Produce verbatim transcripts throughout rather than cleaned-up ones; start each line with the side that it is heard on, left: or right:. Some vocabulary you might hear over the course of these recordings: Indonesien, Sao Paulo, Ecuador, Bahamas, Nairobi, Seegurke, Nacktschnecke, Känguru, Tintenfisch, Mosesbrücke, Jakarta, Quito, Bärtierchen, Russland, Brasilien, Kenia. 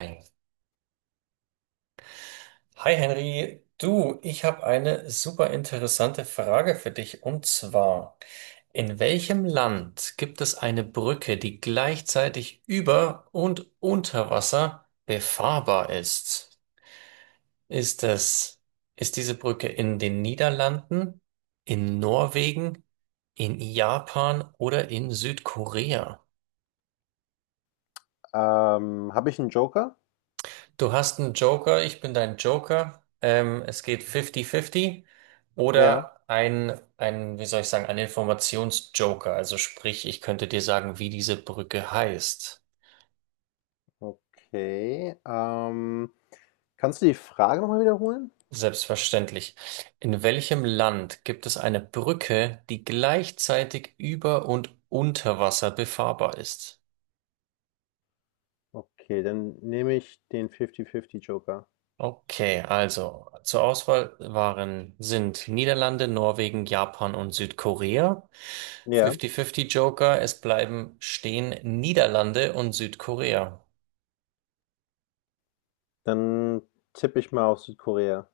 right: Hi Henry, du, ich habe eine super interessante Frage für dich und zwar, in welchem Land gibt es eine Brücke, die gleichzeitig über und unter Wasser befahrbar ist? Ist es, ist diese Brücke in den Niederlanden, in Norwegen, in Japan oder in Südkorea?
left: Ähm, habe ich einen Joker?
right: Du hast einen Joker, ich bin dein Joker. Ähm, es geht fünfzig fünfzig
left: Ja,
right: oder ein, ein, wie soll ich sagen, ein Informationsjoker. Also sprich, ich könnte dir sagen, wie diese Brücke heißt.
left: okay. Ähm, kannst du die Frage noch mal wiederholen?
right: Selbstverständlich. In welchem Land gibt es eine Brücke, die gleichzeitig über und unter Wasser befahrbar ist?
left: Okay, dann nehme ich den fünfzig fünfzig Joker.
right: Okay, also zur Auswahl waren, sind Niederlande, Norwegen, Japan und Südkorea.
left: Ja,
right: fünfzig fünfzig Joker, es bleiben stehen Niederlande und Südkorea.
left: dann tippe ich mal auf Südkorea.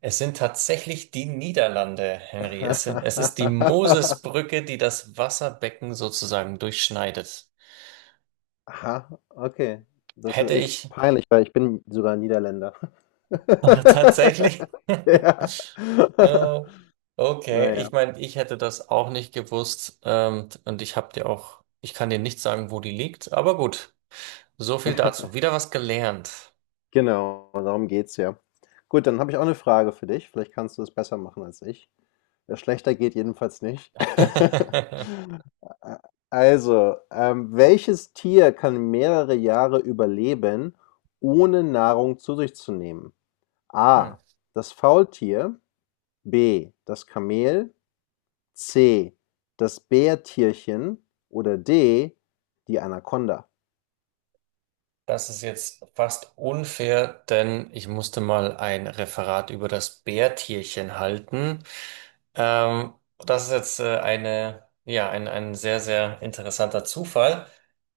right: Es sind tatsächlich die Niederlande, Henry. Es sind, es ist die Mosesbrücke, die das Wasserbecken sozusagen durchschneidet.
left: Aha, okay. Das
right: Hätte
left: ist echt
right: ich
left: peinlich, weil ich bin sogar Niederländer.
right: ach, tatsächlich?
left: Ja.
right: Äh, Okay,
left: Na ja.
right: ich meine, ich hätte das auch nicht gewusst, ähm, und ich habe dir auch, ich kann dir nicht sagen, wo die liegt, aber gut, so viel dazu. Wieder was gelernt.
left: Genau, darum geht's ja. Gut, dann habe ich auch eine Frage für dich. Vielleicht kannst du es besser machen als ich. Äh, schlechter geht jedenfalls nicht. Also, ähm, welches Tier kann mehrere Jahre überleben, ohne Nahrung zu sich zu nehmen?
right: Hm.
left: A: Das Faultier, B: das Kamel, C: das Bärtierchen oder D: die Anaconda?
right: Das ist jetzt fast unfair, denn ich musste mal ein Referat über das Bärtierchen halten. Ähm, Das ist jetzt äh, eine, ja, ein, ein sehr, sehr interessanter Zufall.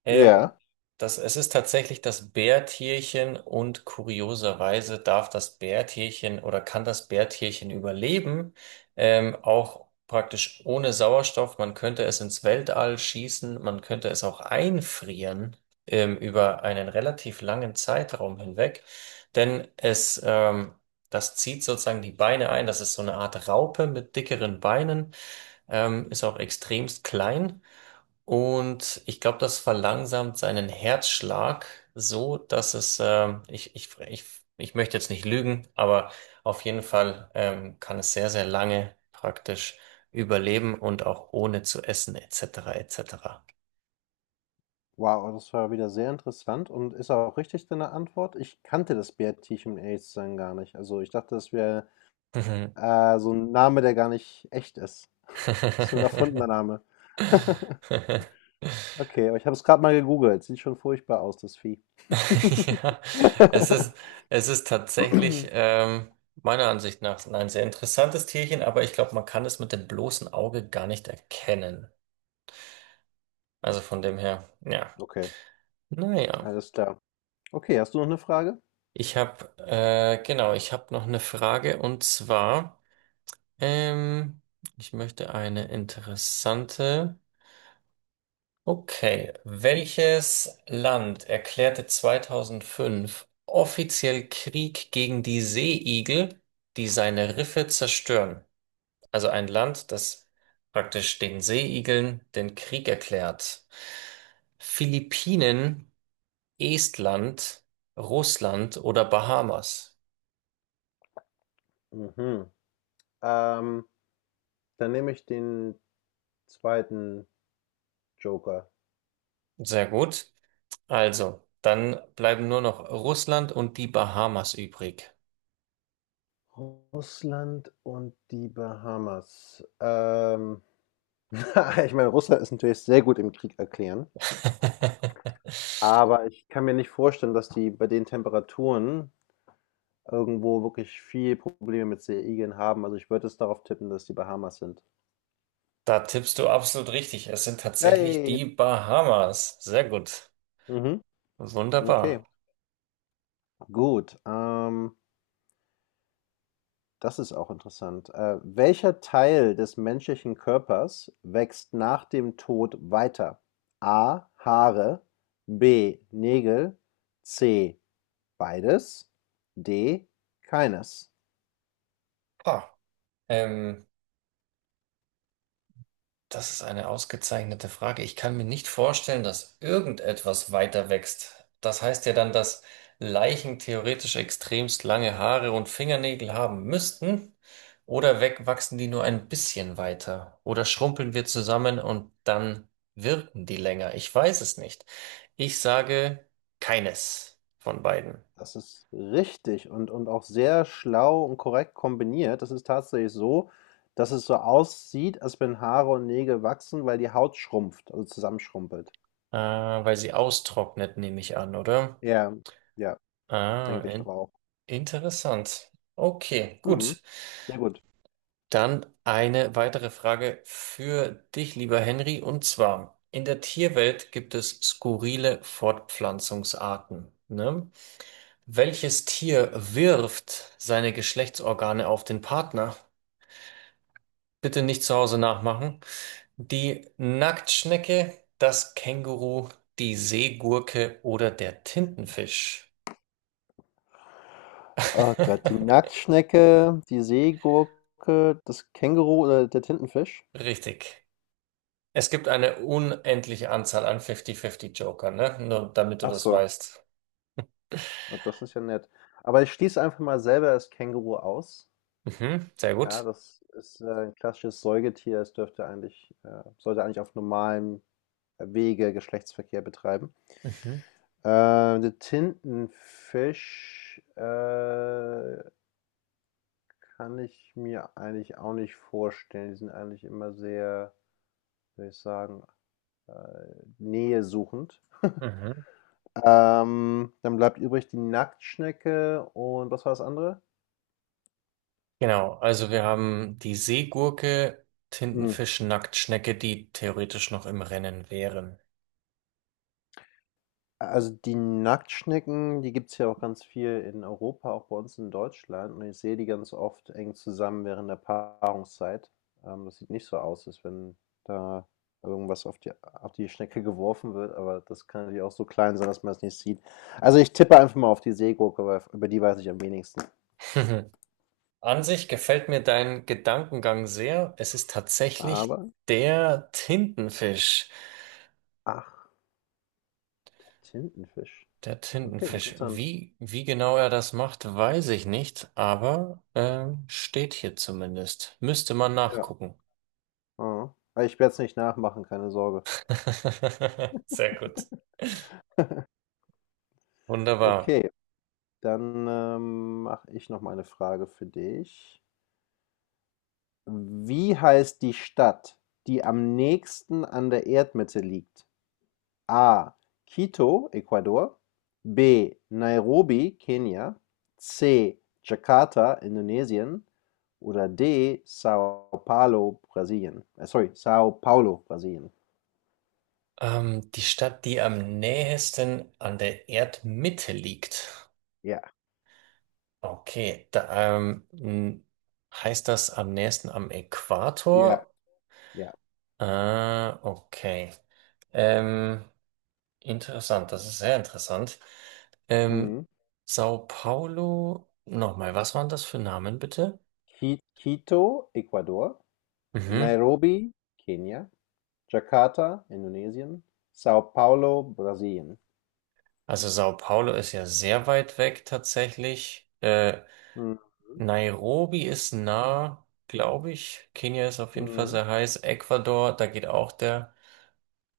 right: Ähm,
left: Ja.
right: das, es ist tatsächlich das Bärtierchen und kurioserweise darf das Bärtierchen oder kann das Bärtierchen überleben, ähm, auch praktisch ohne Sauerstoff. Man könnte es ins Weltall schießen, man könnte es auch einfrieren, ähm, über einen relativ langen Zeitraum hinweg, denn es, ähm, das zieht sozusagen die Beine ein. Das ist so eine Art Raupe mit dickeren Beinen, ähm, ist auch extremst klein und ich glaube, das verlangsamt seinen Herzschlag so, dass es, ähm, ich, ich, ich, ich möchte jetzt nicht lügen, aber auf jeden Fall, ähm, kann es sehr, sehr lange praktisch überleben und auch ohne zu essen et cetera et cetera.
left: Wow, das war wieder sehr interessant und ist auch richtig deine Antwort. Ich kannte das Bärtierchen, um ehrlich zu sein, gar nicht. Also ich dachte, das wäre
right: Mhm.
left: äh, so ein Name, der gar nicht echt ist. So ein erfundener Name. Okay, aber ich habe es gerade mal gegoogelt. Sieht schon furchtbar aus, das Vieh.
right: Ja, es ist, es ist tatsächlich, ähm, meiner Ansicht nach ein sehr interessantes Tierchen, aber ich glaube, man kann es mit dem bloßen Auge gar nicht erkennen. Also von dem her, ja,
left: Okay,
right: naja.
left: alles klar. Okay, hast du noch eine Frage?
right: Ich habe, äh, genau, ich habe noch eine Frage und zwar, ähm, ich möchte eine interessante. Okay, welches Land erklärte zweitausendfünf offiziell Krieg gegen die Seeigel, die seine Riffe zerstören? Also ein Land, das praktisch den Seeigeln den Krieg erklärt. Philippinen, Estland, Russland oder Bahamas?
left: Mhm. Ähm, dann nehme ich den zweiten Joker.
right: Sehr gut. Also, dann bleiben nur noch Russland und die Bahamas übrig.
left: Russland und die Bahamas. Ähm, ich meine, Russland ist natürlich sehr gut im Krieg erklären, aber ich kann mir nicht vorstellen, dass die bei den Temperaturen irgendwo wirklich viel Probleme mit Seeigeln haben. Also ich würde es darauf tippen, dass die Bahamas sind.
right: Da tippst du absolut richtig. Es sind tatsächlich
left: Hey!
right: die Bahamas. Sehr gut.
left: Mhm.
right: Wunderbar.
left: Okay, gut. Ähm, das ist auch interessant. Äh, welcher Teil des menschlichen Körpers wächst nach dem Tod weiter? A. Haare. B. Nägel. C. Beides. D. Keines.
right: Ah, ähm, das ist eine ausgezeichnete Frage. Ich kann mir nicht vorstellen, dass irgendetwas weiter wächst. Das heißt ja dann, dass Leichen theoretisch extremst lange Haare und Fingernägel haben müssten. Oder wegwachsen die nur ein bisschen weiter? Oder schrumpeln wir zusammen und dann wirken die länger? Ich weiß es nicht. Ich sage keines von beiden.
left: Das ist richtig und, und auch sehr schlau und korrekt kombiniert. Das ist tatsächlich so, dass es so aussieht, als wenn Haare und Nägel wachsen, weil die Haut schrumpft, also zusammenschrumpelt.
right: Ah, weil sie austrocknet, nehme ich an, oder?
left: Ja, ja,
right: Ah,
left: denke ich doch
right: in
left: auch.
right: interessant. Okay,
left: Mhm,
right: gut.
left: sehr gut.
right: Dann eine weitere Frage für dich, lieber Henry, und zwar, in der Tierwelt gibt es skurrile Fortpflanzungsarten, ne? Welches Tier wirft seine Geschlechtsorgane auf den Partner? Bitte nicht zu Hause nachmachen. Die Nacktschnecke, das Känguru, die Seegurke oder der Tintenfisch?
left: Oh Gott, die Nacktschnecke, die Seegurke, das Känguru oder der Tintenfisch?
right: Richtig. Es gibt eine unendliche Anzahl an fünfzig fünfzig-Joker, ne? Nur damit du
left: Ach
right: das
left: so,
right: weißt.
left: na, das ist ja nett. Aber ich schließe einfach mal selber das Känguru aus.
right: Mhm, sehr
left: Ja,
right: gut.
left: das ist äh, ein klassisches Säugetier. Es dürfte eigentlich, äh, sollte eigentlich auf normalem Wege Geschlechtsverkehr betreiben.
right: Mhm,
left: Äh, Der Tintenfisch äh, kann ich mir eigentlich auch nicht vorstellen. Die sind eigentlich immer sehr, würde ich sagen, äh, nähesuchend.
right: mhm.
left: Ähm, dann bleibt übrig die Nacktschnecke und was war das andere?
right: Genau, also wir haben die Seegurke,
left: Hm.
right: Tintenfisch, Nacktschnecke, die theoretisch noch im Rennen wären.
left: Also die Nacktschnecken, die gibt es ja auch ganz viel in Europa, auch bei uns in Deutschland. Und ich sehe die ganz oft eng zusammen während der Paarungszeit. Ähm, das sieht nicht so aus, als wenn da irgendwas auf die, auf die Schnecke geworfen wird, aber das kann natürlich auch so klein sein, dass man es nicht sieht. Also ich tippe einfach mal auf die Seegurke, weil über die weiß ich am wenigsten.
right: An sich gefällt mir dein Gedankengang sehr. Es ist tatsächlich
left: Aber,
right: der Tintenfisch.
left: ach, Tintenfisch.
right: Der
left: Okay,
right: Tintenfisch.
left: interessant.
right: Wie, wie genau er das macht, weiß ich nicht, aber ähm, steht hier zumindest. Müsste man
left: Ja.
right: nachgucken.
left: Mhm. Aber ich werde es nicht nachmachen, keine Sorge.
right: Sehr gut. Wunderbar.
left: Okay. Dann, ähm, mache ich noch mal eine Frage für dich. Wie heißt die Stadt, die am nächsten an der Erdmitte liegt? A: Quito, Ecuador, B: Nairobi, Kenia, C: Jakarta, Indonesien oder D: Sao Paulo, Brasilien. Äh, sorry, Sao Paulo, Brasilien.
right: Ähm, die Stadt, die am nähesten an der Erdmitte liegt.
left: Ja,
right: Okay, da, ähm, n- heißt das am nächsten am
left: ja,
right: Äquator?
left: ja.
right: Äh, okay. Ähm, Interessant, das ist sehr interessant. Ähm,
left: Mhm.
right: Sao Paulo, nochmal, was waren das für Namen bitte?
left: Qui Quito, Ecuador,
right: Mhm.
left: Nairobi, Kenia, Jakarta, Indonesien, Sao Paulo, Brasilien.
right: Also Sao Paulo ist ja sehr weit weg tatsächlich. Äh,
left: Mhm,
right: Nairobi ist nah, glaube ich. Kenia ist auf jeden Fall
left: mhm.
right: sehr heiß. Ecuador, da geht auch der.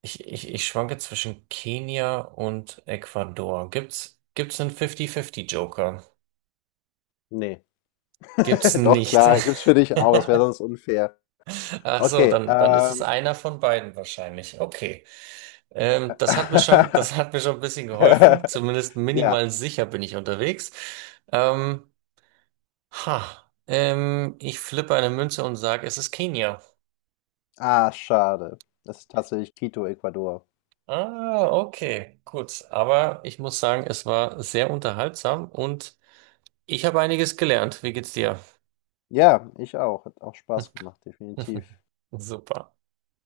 right: Ich, ich, ich schwanke zwischen Kenia und Ecuador. Gibt's, gibt's einen fünfzig fünfzig Joker?
left: Ne.
right: Gibt's
left: Doch,
right: nicht.
left: klar, gibt's für dich auch, das wäre sonst unfair.
right: Ach so,
left: Okay,
right: dann, dann ist es
left: ähm.
right: einer von beiden wahrscheinlich. Okay. Ähm, das hat mir schon, das hat mir schon ein bisschen geholfen. Zumindest
left: Ja.
right: minimal sicher bin ich unterwegs. Ähm, ha, ähm, ich flippe eine Münze und sage, es ist Kenia.
left: Ah, schade. Das ist tatsächlich Quito, Ecuador.
right: Ah, okay, gut. Aber ich muss sagen, es war sehr unterhaltsam und ich habe einiges gelernt. Wie geht's dir?
left: Ja, ich auch. Hat auch Spaß gemacht, definitiv.
right: Super.